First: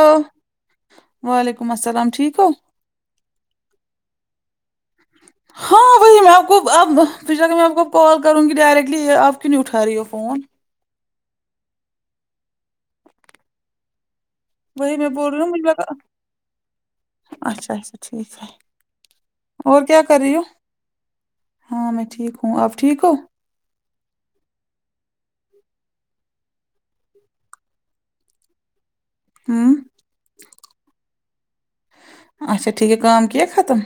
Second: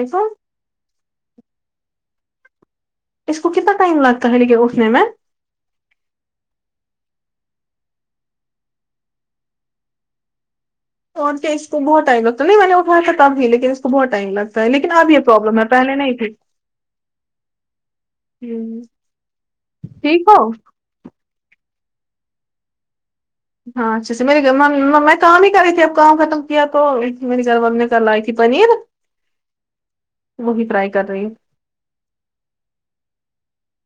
hello وعلیکم السلام ٹھیک ہو اس کو کتنا ٹائم لگتا ہے یہ اٹھنے میں ہاں وہی میں آپ کو اب تواہ میں آپ کو کال کروں گی ڈائریکٹلی آپ کیوں نہیں اٹھا رہی وہ فون اور کیا اس کو بہت ٹائم لگتا نہیں میں نے اٹھا تب بھی لیکن اس کو بہت ٹائم لگتا لیکن وہی اب میں یہ بول رہی ہوں پرابلم مجھے ہے لگا پہلے نہیں تھی اچھا اچھا ٹھیک ہے اور کیا کر رہی ہو ہاں میں ٹھیک ہوں آپ ٹھیک ہو ہاں اچھا سے میرے میں کام ہی کر رہی تھی اب کام ختم کیا تو میرے گھر وال نے لائی تھی پنیر ہوں وہی فرائی کر رہی ہ اچا ٹھیک ہے کام کیا ہے ختم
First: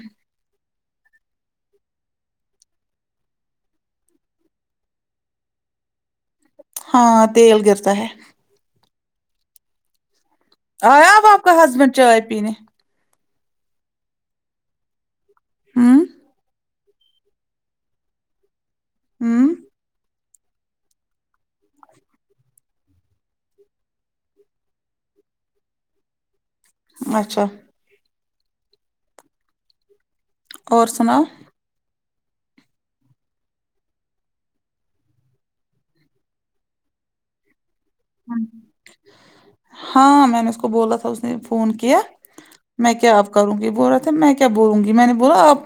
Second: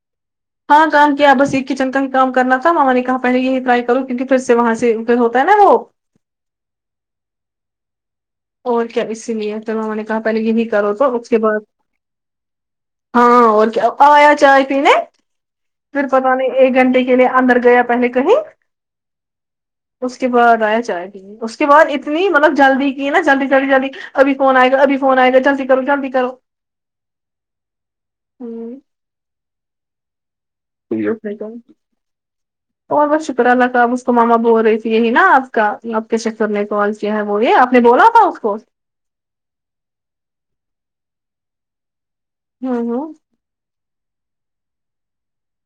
ہاں کام کیا بس ایک کچن کا ہی کام کرنا تھا ماما نے کہا پہلے یہی ٹرائی کروں کیکہ پھر سے وہاں سے ہوتا ہے نا وہ ہاں تیل گرتا ہے اور کیا اسی لئے پھر ماما نے کہا پہلے یہ بھی آیا آپ کا ہسبینڈ چائے پیننے ہاں اور کیا ایا چائے پینے ہوں پھر پت نہیں ایک گھنٹے کی کے لیے اندر گیا پہلے کہیں ہوں اس کے بعد ائے چائ اس کے بعد اتنی مطلب جلدی یہ نا جلدی جلدی جلدی ابھی فون آے گا اب فون آئے گا جلدی کر جلد کرو اچھا ہوں اور سناؤ [unintelligible] اور بت شکر اللہ اب اس کو ماما بول رہی تھی یہی نا آپ کا آپ کے شکر نے کال کیا ہے بولیے آپ نے بولا تھا اس کو ہاں میں نے اس کو بولا تھا اس نے فون کیا ہوں میں ہوں کیا کروں گی بول رہا تھا میں کیا بولوں گی میں نے بولا آپ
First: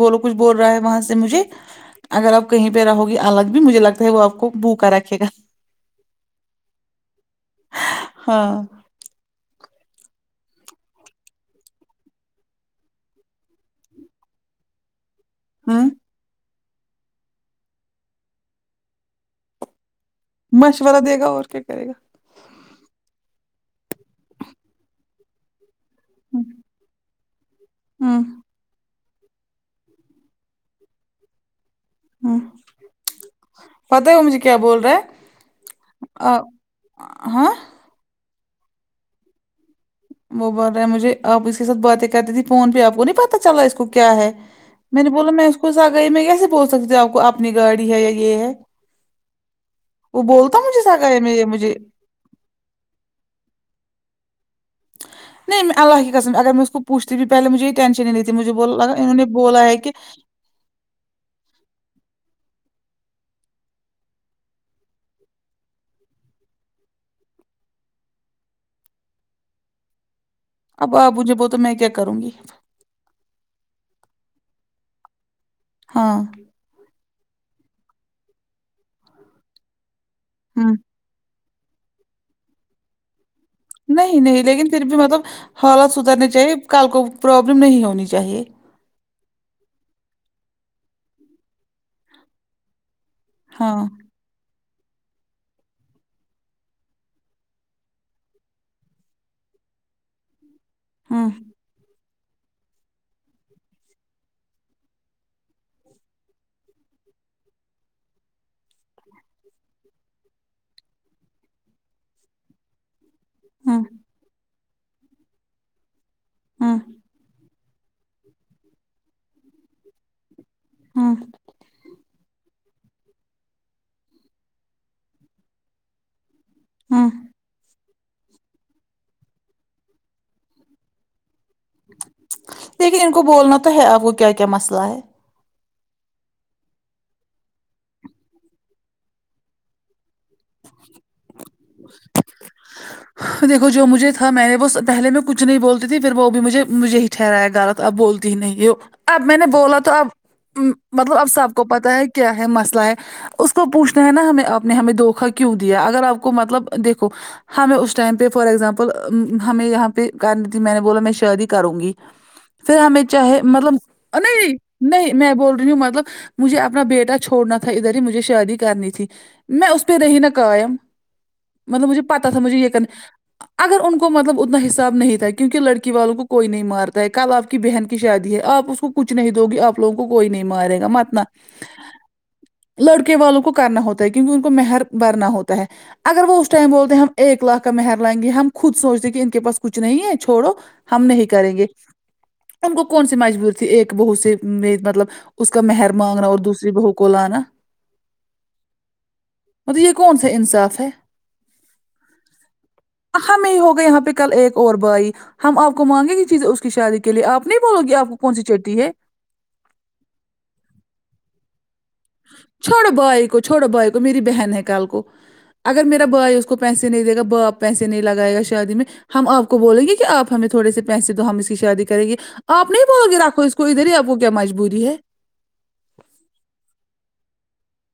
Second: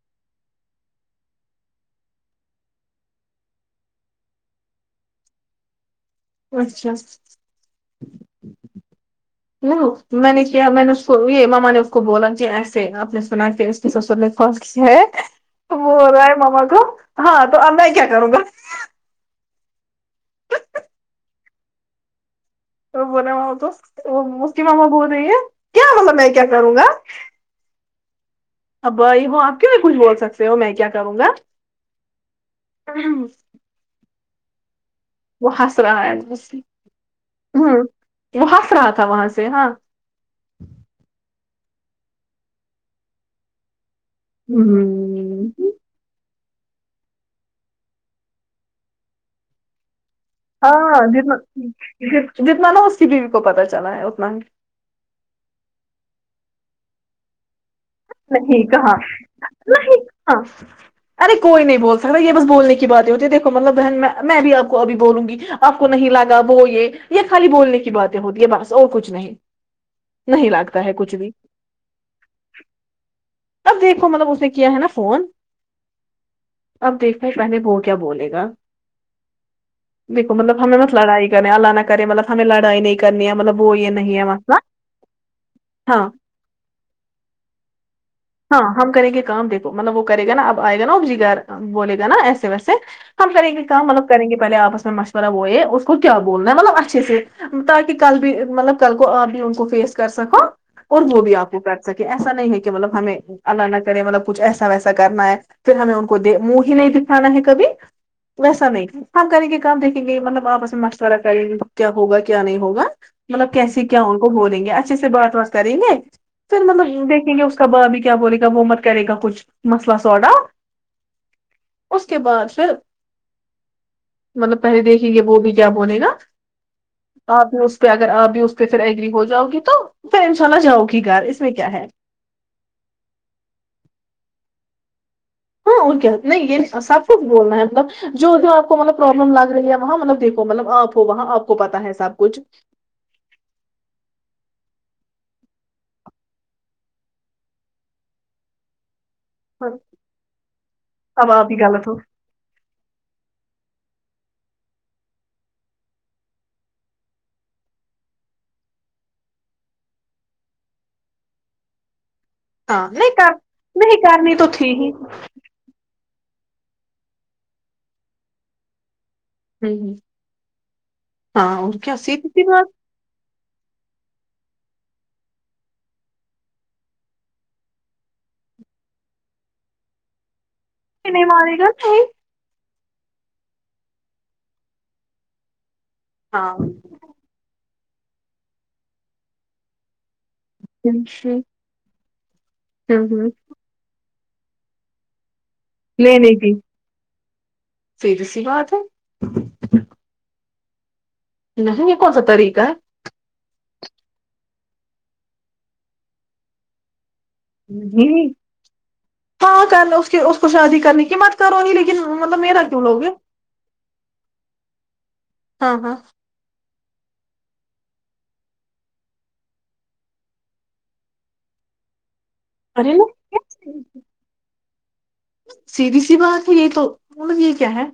بولو کچھ بول رہا ہے وہاں سے مجھے اگر آپ کہیں پہ رہو گی الگ بھی مجھے لگتا ہے وہ آپ کو بوکا رکھے گا اچھا ہاں میں نے کیا میں نے اس کو یہ ماما نے اس کو بولا کہ ایسے آپ نے سنا سسر نے کیا ہے تو ہوں وہ ہو رہا ہے ماما کو ہاں تو میں کیا کروں گا مشورہ دے گا اور کیا کرے گا بولے تو وہ اس کی ماما بول رہی ہیں کیا مطلب میں کیا کروں گا ہاں اب بھائی ہو آپ کیوں بھی کچھ بول سکتے ہو میں کیا کروں گا ہوں پتہ ہے وہ مجھے کیا بول رہا ہے وہ ہنس رہا ہے اصلی آ- ہاں وہ ہنس رہا تھا وہاں سے ہاں وہ بوررہا ہے مجھے آپ اس کے ساتھ باتیں کرتی تھی فون پہ آپ کو نہیں پتا چلا اس کو کیا ہے ہمم میں نے بولا میں اس کو سے آ گئی میں کیسے بول سکتی ہوںپ کو اپنی گاڑی ہے یا یہ ہے وہ بولتا مجھے ہاں سگائی میں جنا یہ مجھے جتنا نا اس کی بیوی کو پتا چلا ہے اتنا ہی نہیں میں اللہ کی قسم ہے اگر میں اس کو پوچتی بھی پہلے مجھے یہ ٹینشن ہی نہیں تھی مجھے بولا لگا انہوں نے بولا ہے کہ ہاں ارے کوئی نہیں بول سکتا یہ بس بولنے کی بات ہی ہوتی ہے دھو مطلب بہن میں میں بھی آ کو ابھی بولوں گی آپ کو نہیں لگا وہ یہ یہ خالی بولنے کی باتیں ہوتی ہے بس اور کچھ نہیں نہیں لگتا اب ہے آپ کچھ بھی مجھے بول تو میں کیا کروں گی تب دیکھو مطلب اس نے کیا ہے نا فون ہاں اب دیکھتے ہے پہلے وہ کیا بولے گا دیکھو مطلب ہم ہوں نے بہت لڑائی اللہ نہ کرے مطلب ہمیں لڑائی نہیں کرنی ہے مطلب وہی نہیں نہیں لیکن پھر بھی مطلب حالات ہاں سدھرنے چاہیے کال کو پرابلم نہیں ہونی چاہیے ہاں ہم کریں گے کام دیکھو مطلب وہ کرے گا نا اب آئے گا نا جگار بولے گا نا ایسے ویسے ہم کریں گے ہاں کام مطلب کریں گے پہلے آپس میں مشورہ وہ یہ اس کو کیا بولنا ہے مطلب اچھے سے تاکہ کل بھی مطلب کل کو آپ بھی ان کو فیس کر سکو اور وہ ہوں بھی آپ کو کر سکے ایسا نہیں ہے کہ مطلب ہمیں اللہ نہ کرے مطلب کچھ ایسا ویسا کرنا ہے پھر ہمیں ان کو دے منہ ہی نہیں دکھانا ہے کبھی ویسا نہیں ہاں کریں گے کام دیکھیں گے مطلب آپس میں مشورہ کریں گے کیا ہوگا کیا نہیں ہوگا مطلب کیسے ہوں کیا ان کو بولیں گے اچھے سے بات وات کریں گے پھر ہوں مطلب دیکھیں گے کب آبھی کیا بولے گا وہ مت کرے گا کچھ مسئلہ سوڈا ہوں اس کے بعد پھر مطلب پہلے دیکھیں گے وہ بھی کیا بولے گا ہوں بعد میں اس پہ اگر آپ بھی اس پہ پھر ایگری ہو جاؤ گی تو پھر انشاء اللہ جاؤ گی گھر اس میں کیا ہے لیکن ان کو بولنا تو ہے آپ کو کیا کیا مسئلہ ہے ہاں اور کیا نہیں یہ سب کچھ بولنا ہے مطلب جو بھی آپ کو مطلب پروبلم لگ رہی ہے وہاں مطلب دیکو مطلب آپ وہ وہاں آپ کو پتا ہے سب کچھ دیکھو جو مجھے تھا میں نے وہ پہلے میں کچھ نہیں بولتی تھی پھر وہ بھی مجھے مجھے ہی ٹھرایا غلط اب بولتی نہیں ہو اب میں نے بولا تو اب مطلب اب آپ سب ہی کو غلط ہو پتا ہے کیا ہے مسئلہ ہے اس کو پوچھنا ہے نا ہمیں آپ نے ہمیں دھوکا کیوں دیا اگر آپ کو مطلب دیکھو ہمیں اس ٹائم پہ فار ایگزامپل ہمیں یہاں پہ کرنی تھی میں نے بولا میں شادی کروں گی پھر ہاں ہمیں نہیں کر چاہے مطلب نہیں کرنی تو نہیں تھی ہی نہیں میں بول رہی ہوں مطلب مجھے اپنا بیٹا چھوڑنا تھا ادھر ہی مجھے شادی کرنی تھی میں اس ہ پہ رہی نہ قائم ہاں اور مطلب کیا مجھے سیدھی پتا تھا سی مجھے یہ بات کرنا اگر ان کو مطلب اتنا حساب نہیں تھا کیونکہ لڑکی والوں کو کوئی نہیں مارتا ہے کل آپ کی بہن کی شادی ہے آپ اس کو کچھ نہیں دو گی آپ لوگوں کو کوئی نہیں مارے گا متنا نہیں مارے گا نہیں لڑکے والوں کو کرنا ہوتا ہے کیونکہ ان کو مہر بھرنا ہوتا ہے اگر وہ اس ہاں ٹائم بولتے ہیں ہم ایک لاکھ کا مہر لائیں گے ہم خود سوچتے کہ ان کے پاس کچھ نہیں ہے چھوڑو ہم نہیں ہوں کریں گے ہم کو کون سی ہوں مجبور تھی ایک بہو سے میں مطلب اس کا مہر مانگنا لینے اور کی دوسری بہو کو لانا سیدھی سی بات ہے مطلب یہ کون سا انصاف ہے نہیں یہ کون سا طریقہ ہے ہم ہی ہوگا یہاں پہ کل ایک اور بھائی ہم آپ کو مانگے گی چیزیں اس کی شادی کے لیے آپ نہیں بولو گی جی آپ کو کون سی چٹی ہے ہاں کرلو اس اس کو شادی کرنے کی مت کرو ہی لیکن مطلب میرا کیوں چھوڑدو لوگے آںی کو چھوڑدو آئی کو میری بہن ہے کل کو ہاں اگر ہاں میرا بھائی اس کو پیسے نہیں دے گا باپ پیسے نہیں لگائے گا شادی میں ہم آپ کو بولیں گے کہ آپ ہمیں تھوڑے سے پیسے دو ہم اس کی شادی کریں گے آپ نہیں ارے بولو گے نا راکھو اس کو ادھر ہی آپ کو کیا مجبوری ہے سیدھی سی بات ہے یہ تو مطلب یہ کیا ہے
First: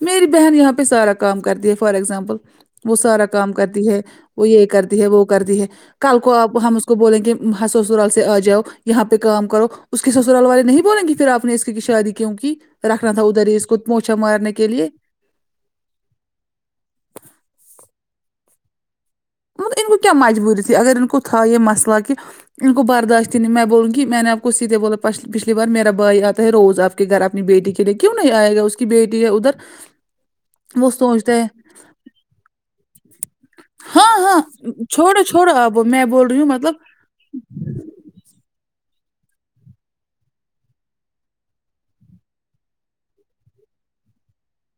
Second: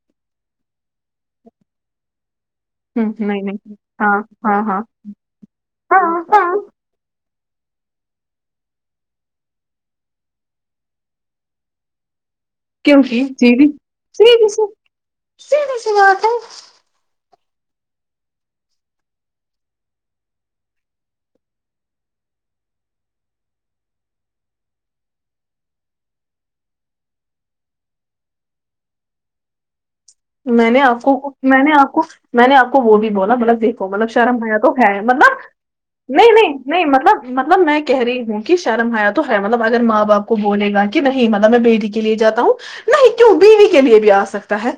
میری بہن یہاں پہ سارا کام کرتی ہے فار اگزامپل وہ ہ سارا نہیں کام نہیں کرتی ہے ہاں وہ ہاں یہ ہاں کرتی ہے وہ کرتی ہے ہاں کل کو ہاں آپ ہم کو بولیں کہ ہاں سسرال سے آ جاؤ یہاں پہ کام کرو اس کی سسرال والے نہیں بولیں گے پھر آپ نے اس کی شادی کیونکہ رکھنا تھا کیونکہ ادھر ہی اس سیدھی کو پوچھا سیدھی مارنے سی کے لیے سیدھی سی بات ہے مطلب ان کو کیا مجبوری تھی اگر ان کو تھا یہ مسئلہ کہ ان کو برداشت نہیں میں بولوں کہ میں نے آپ کو سیدھے بولا پچھلی بار میرا بھائی آتا ہے روز اب کے گھر اپنی بیٹی کے لیے کیوں نہیں آئے گا اس کی بیٹی ہے ادھر میں نے وہ آپ کو سوچتا ہے میں نے آپ کو میں نے آپ کو بولی بلا مطلب دیکھو ہاں مطلب ہاں شرم حیا تو ہے چھوڑو مطلب چھوڑو آپ وہ، میں بول نہیں رہی ہوں نہیں نہیں مطلب مطلب میں کہہ رہی ہوں کہ شرم حیا تو ہے مطلب اگر ماں باپ کو بولے گا کہ نہیں مطلب میں بیٹی کے لیے جاتا ہوں نہیں کیوں بیوی کے لیے بھی آ سکتا ہے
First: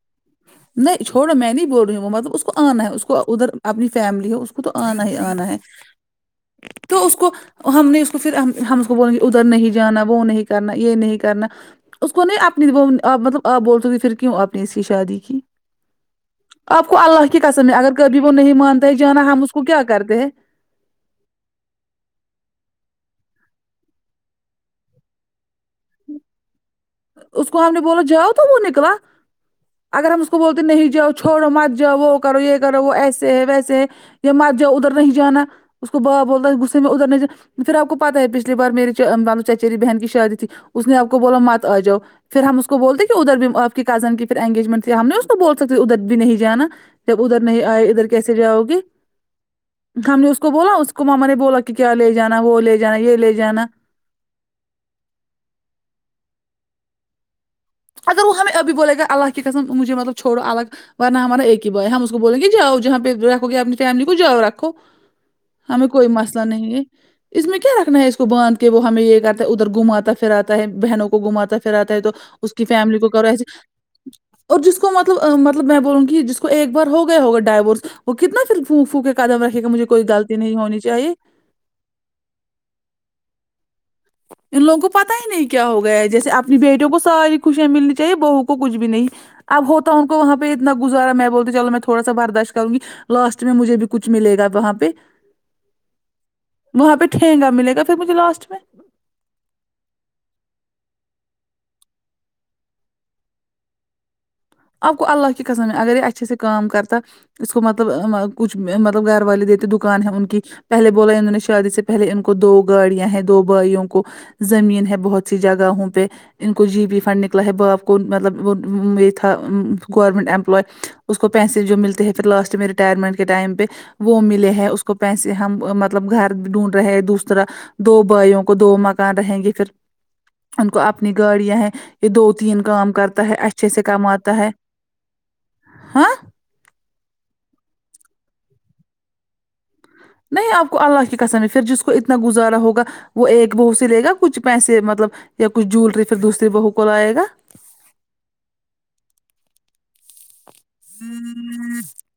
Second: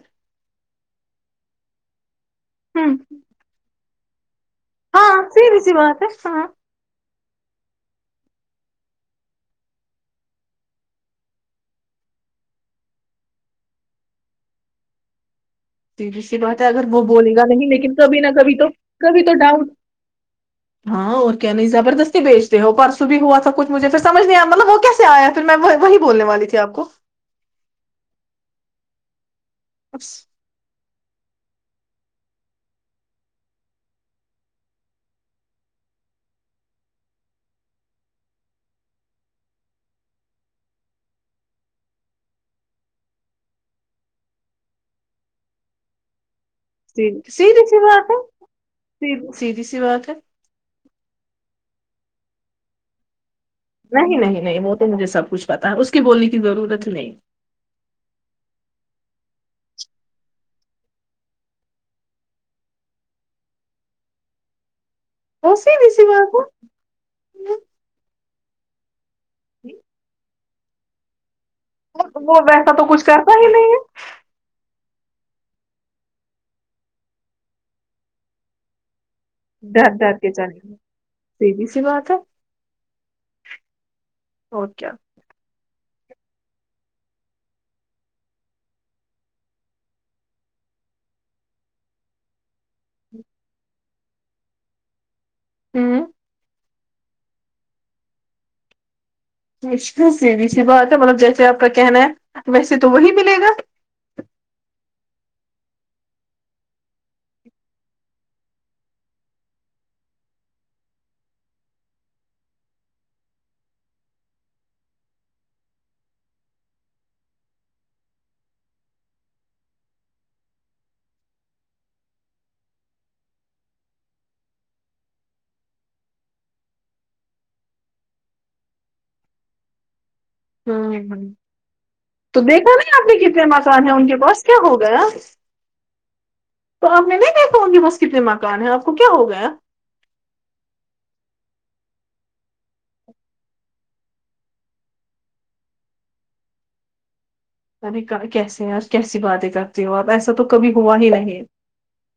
نہیں چھوڑو میں نہیں بول رہی ہوں وہ مطلب اس کو آنا ہ ہے اس کو ادھر اپنی فیملی ہے کو کو تو آنا ہی ہاں آنا ہے سیدھی سی بات ہے ہاں تو اس کو ہم نے اس کو پھر ہم اس کو بولیں گے ادھر نہیں جانا وہ نہیں کرنا یہ نہیں کرنا اس کو نہیں اپنی وہ آپ مطلب آپ بول تے پھر کیوں آپ نے اس کی شادی کی سیدھی سی بات ہے اگر آپ کو وہ اللہ بولے کی گا قسم نہیں ہے اگر لیکن کبھی نہ وہ نہیں کبھی تو مانتا ہے جانا کبھی تو ہم اس کو ڈاؤٹ کیا کرتے ہیں ہاں اور کیا نہیں زبردستی بیچتے ہو پرسوں بھی ہوا تھا کچھ مھے پھر سج نہیں آیا مطلب وہ کیا سے آیا پھر میں وہی بولنے والی تھی آپ کو اس کو ہم نے بولا جاؤ تو وہ نکلا اگر ہم کو بولتے نہیں جاؤ چھوڑو مت جاؤ وہ کرو یہ کرو وہ ایسے ہے ویسے ہے یا مت جاؤ ادھر نہیں جانا اس کو با بولتا غصے میں ادھر نہیں جا پھر آپ کو پتا ہے پچھلی بار میری چا مانو چچیری بہن کی شادی تھی اس نے آپ کو بولا مت آ جاؤ پھر ہم اس کو بولتے ہیں کہ ادھر بھی آپ کی کزن کی پھر انگیجمنٹ تھی ہم نے اس کو بول سکتے ادھر بھی نہیں جانا جب سیدھی ادھر نہیں سی آئے ادھر بات ہے کیسے جاؤ گی سیدھی سیدھی سی بات ہے ہم نے اس کو بولا اس کو ماما نے بولا کہ کیا لے جانا وہ لے جانا یہ لے جانا نہیں نہیں نہیں وہ تو مجھے سب کچھ پتا ہے اس کے بولنے کی ضرورت ہی نہیں اگر وہ ہمیں ابھی بولے گا اللہ کی قسم مجھے مطلب چوڑو الگ ورنہ ہمارا ہی بو ہے ہم اس کو بول گے جاؤ جہاں پہ رکھو گے اپنی فیملی کو جاؤ رکھو وہ ہمیں سیدھی سی کوئی بات مسلہ نہیں ہے اس ہے میں کیا رکھنا ہے اس کو باندھ کے وہ ہمیں یہ کرتا ہے ادھر گھماتا پھراتا ہے بہنوں کو گھماتا پھرآتا ہے تو وہ وہ اس کی ویسا تو فیملی کچھ کو کرو کرتا ایسے ہی نہیں ہے اور جس کو مطلب مطلب میں بولوں گی جس کو ایک بار ہو گیا ہوگا ڈائیورس وہ کتنا پھر پھک پھکے قدم رکھے گا مجھے ڈر کوئی ڈر کے غلطی نہیں چلے گا، ہونی چاہے سیدھی سی بات ہے ان اور لوگوں کو کیا پتا ہی نہیں کیا ہو گیا ہے جیسے اپنی بیٹیوں کو ساری خوشیاں ملنی چاہیے بہو کو کچھ بھی نہیں اب ہوتا ان کو وہاپہ اتنا گزارا میں بولتا چلو میں تھوڑا سا برداشت کروں گی لاسٹ میں مجھے بھی کچھ ملے گا وہاں پہ ہوں وہاں پہ ٹھنگا ملے گا پھر مجھے لاسٹ میں سیدھی سی بات ہے مطلب جیسے آپ کا کہنا ہے ویسے تو وہی ملے گا آپ کو اللہ کی قسم میں اگر یہ اچھے سے کام کرتا اس کو مطلب کچھ مطلب گھر والے دیتے دکان ہے ان کی پہلے بولا انہوں نے شادی سے پہلے ان کو دو گاڑیاں ہیں دو بھائیوں کو زمین ہے بہت سی جگہوں پہ ان کو جی پی فنڈ نکلا ہے باپ کو مطلب تھا گورنمنٹ امپلائے اس کو پیسے جو ملتے ہیں پھر لاسٹ میں ریٹائرمنٹ کے ٹائم پہ وہ ملے ہے اس کو پیسے ہم مطلب گھر ڈھونڈ رہے ہیں دوسرا دو بھائیوں کو دو مکان رہیں گے پھر ان کو اپنی ہوں گاڑیاں ہیں یہ دو تو تین دیکھا کام نہیں آپ نے کرتا ہے کتنے اچھے سے مکان ہیں ان کے کماتا پاس ہے کیا ہو گیا ہاں تو آپ نے نہیں دیکھا ان کے پاسس کتنے مکان ہیں آپ کو کیا ہو گیا نہیں آپ کو اللہ کی قسم ہے پھر جس کو اتنا گزارا ہوگا وہ ایک بہو سے لے گا کچھ پیسے مطلب یا کچھ جوولری پھر دوسرری بہو کو لائے گا کبھی کیس ہیں اور کیسی باتیں کرتی ہو آپ ایسا تو کبھی ہوا ہی نہیں [inaudible]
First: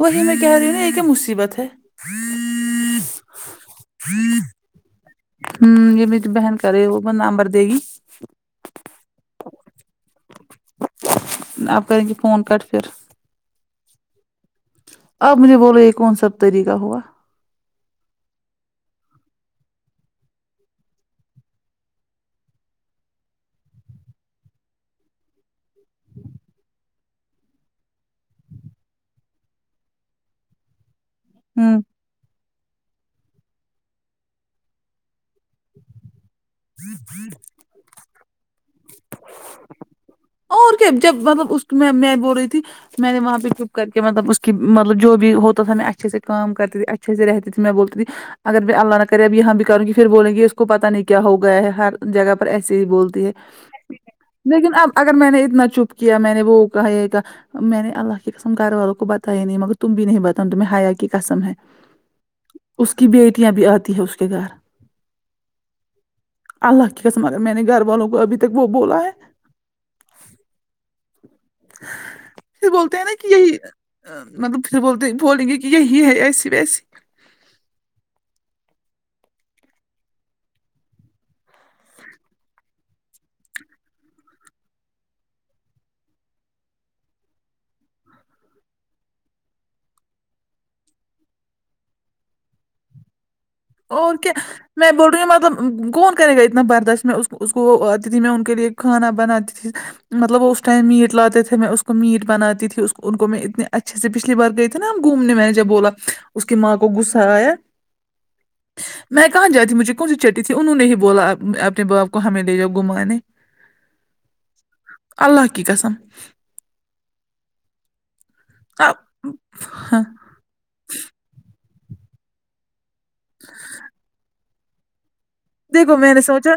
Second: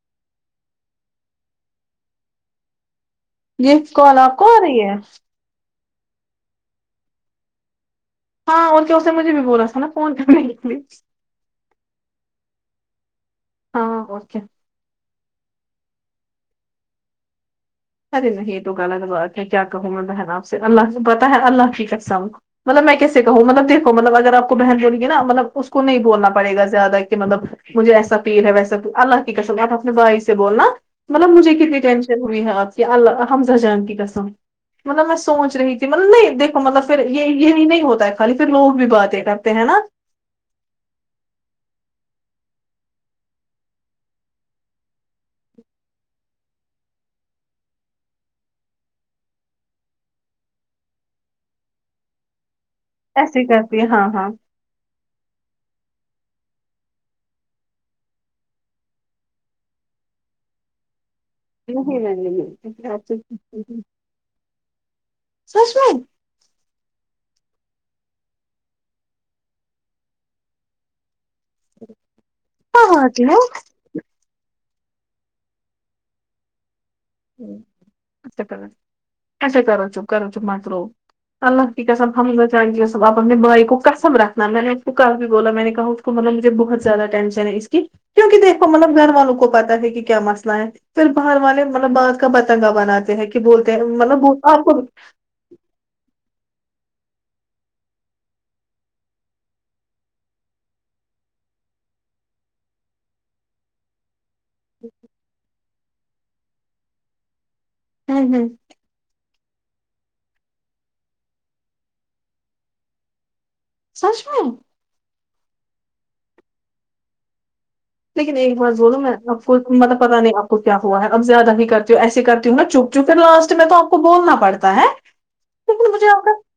وہی میں کہہ رہی ہ نا یہ کہ مصیبت ہے یہ کال آپ کو آ رہی ہے ہوں یہ می تو بہن کرے وہ نمبر دے گی ہاں اور تو اسے نے مجھے بھی بولا تھا نا فون کرنے کے لیے آپ کریں گے فون کٹ پھر ہاں اور کیا آپ مجھے بولو یہ کون سا طریقہ ہوا ارے نہیں یہ تو غلط بات ہے کیا کہوں میں بہن آپ سے اللہ سے پتا ہے اللہ کی قسم مطلب میں کیسے کہوں مطلب دیکھو مطلب اگر آپ کو بہن بولینگے نا مطلب کو نہیں بولنا پڑے گا زیادہ کہ مطلب مجھے ایسا فیل ہے وسا اللہ کی قسم اپنے بھائی سے بولنا مطلب مجھے کتنی ہوں ٹینشن ضروری ہے آپکی اللہ حمز جان کی قسم مطلب میں سوچ رہی تھی مطلب نہیں د مطلب پھر یہ یہی نہیں ہوتا ہے خالی پھر لوگ بھی باتیں کررتے ہیں نا اور کیا جب مطلب اس میں میں بول رہی تھی میں نے وہاں پہ چپ کر کے مطلب اس کی مطلب جو بھی ہوتا تھا میں اچھے سے کام کرتی تھی اچھے سے رہتی تھی میں بولتی تھی اگر میں اللہ نہ کرے اب یہاں بھی کروں گی پھر بولیں گے اس کو پتا نہیں کیا ہو گیا ہے ہر جگہ پر ایسے ہی بولتی ہے ایسے کرتی ہے ہاں ہاں لیکن اب اگر میں نے اتنا چپ کیا میں نے وہ کہا یہ کہا میں نے اللہ کی قسم گھر والوں کو بتایا ہی نہیں مگر تم بھی نہیں بتاؤ تمہیں ہیا کی قسم ہے نہیں نہیں میں اس کی بیٹیاں بھی نہیں آتی ہے اس کے گھر [unintelligible] سچ میں اللہ کی قسم میں نے گھر والوں کو ابھی تک وہ بولا ہے پھر بولتے ہیں نا کہ یہی مطلب پھر بول بول گے کہ یہ یہی ہے ایسی ویسی اچھا کرو اچھا کرو چپ کرو چپ مت رو اللہ کی قسم حمزہ جان کی قسم آپ اپنے بھائی کو قسم رکھنا میں نے اس کو کل بھی بولا میں نے کہا تو مطلب مجھے بہت زیادہ ٹینشن ہے اس کی کیونکہ دیکھو مطلب گھر والوں کو پتا ہے کہ کیا مسئلہ ہے پھر باہر والے مطلب بات کا پتنگا بناتے ہیں کہ بول اور کیا میں بول رہی ہوں مطلب کون کرے گا اتنا برداشت میں اس اس کو وہ تھی میں ا ان کے لیے کھانا بناتی تھی مطلب وہ اس ٹائم میٹ لاتے تھے میں اس کو میٹ بناتی تھی ان کو میں اتنے اچھا سے پچھلی بار گئے تھے نا ہم گھومنے میں نے جب بولا اس کی ماں کو غصہ آیا ہاں ہیں میں کہاں جاتی مجھے کون سی چٹی تھی انہوں نے ہی بولا اپنے باپ کو ہمیں لے جاؤ گھمانے سچ میں اللہ کی قسم لیکن ایک بات اب بولوں میں آپ کو مطلب ہاں پتا نہیں آپ کو کیا ہوا ہے اب زیادہ ہی کرتی ہوں ایسے کرتی ہوں نا چپ چونکہ لاسٹ میں تو آپ کو بولنا پڑتا ہے لیکن دیکھو مجھے میں نے آپ کا سوچا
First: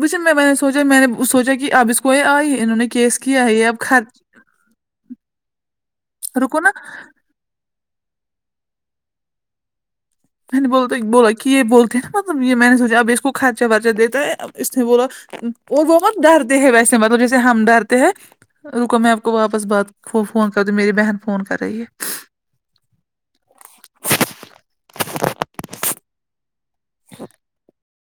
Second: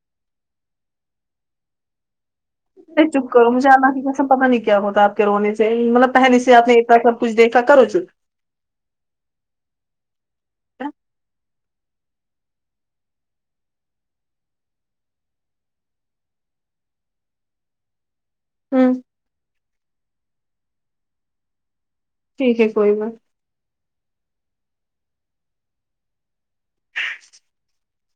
مجھے میں سوچا میں نے سوچا کہ اب اس کو یہ آئی انہوں نے اے کیس چپ کیا کرو ہے یہ مجھے اب اللہ خر کیسے پتا نہیں کیا ہوتا آپ کے رونے سے مطلب پہلے سے رکو آپ نا نے اتنا کا کچھ دیکھا کرو چپ میں نے بولا بولا کہ یہ بولتے ہیں نا مطلب یہ میں نے سوچا اب اس کو خرچہ ورچہ دیتا ہے اس نے بولا اور وہ بہت ڈرتے ہیں ویسے مطلب جیسے ہم ڈرتے ہیں ہوں رکو میں آپ کو واپس بات فون کر دوں میری بہن فون کر رہی ہے ٹھیک ہے کوئی بات [inaudible]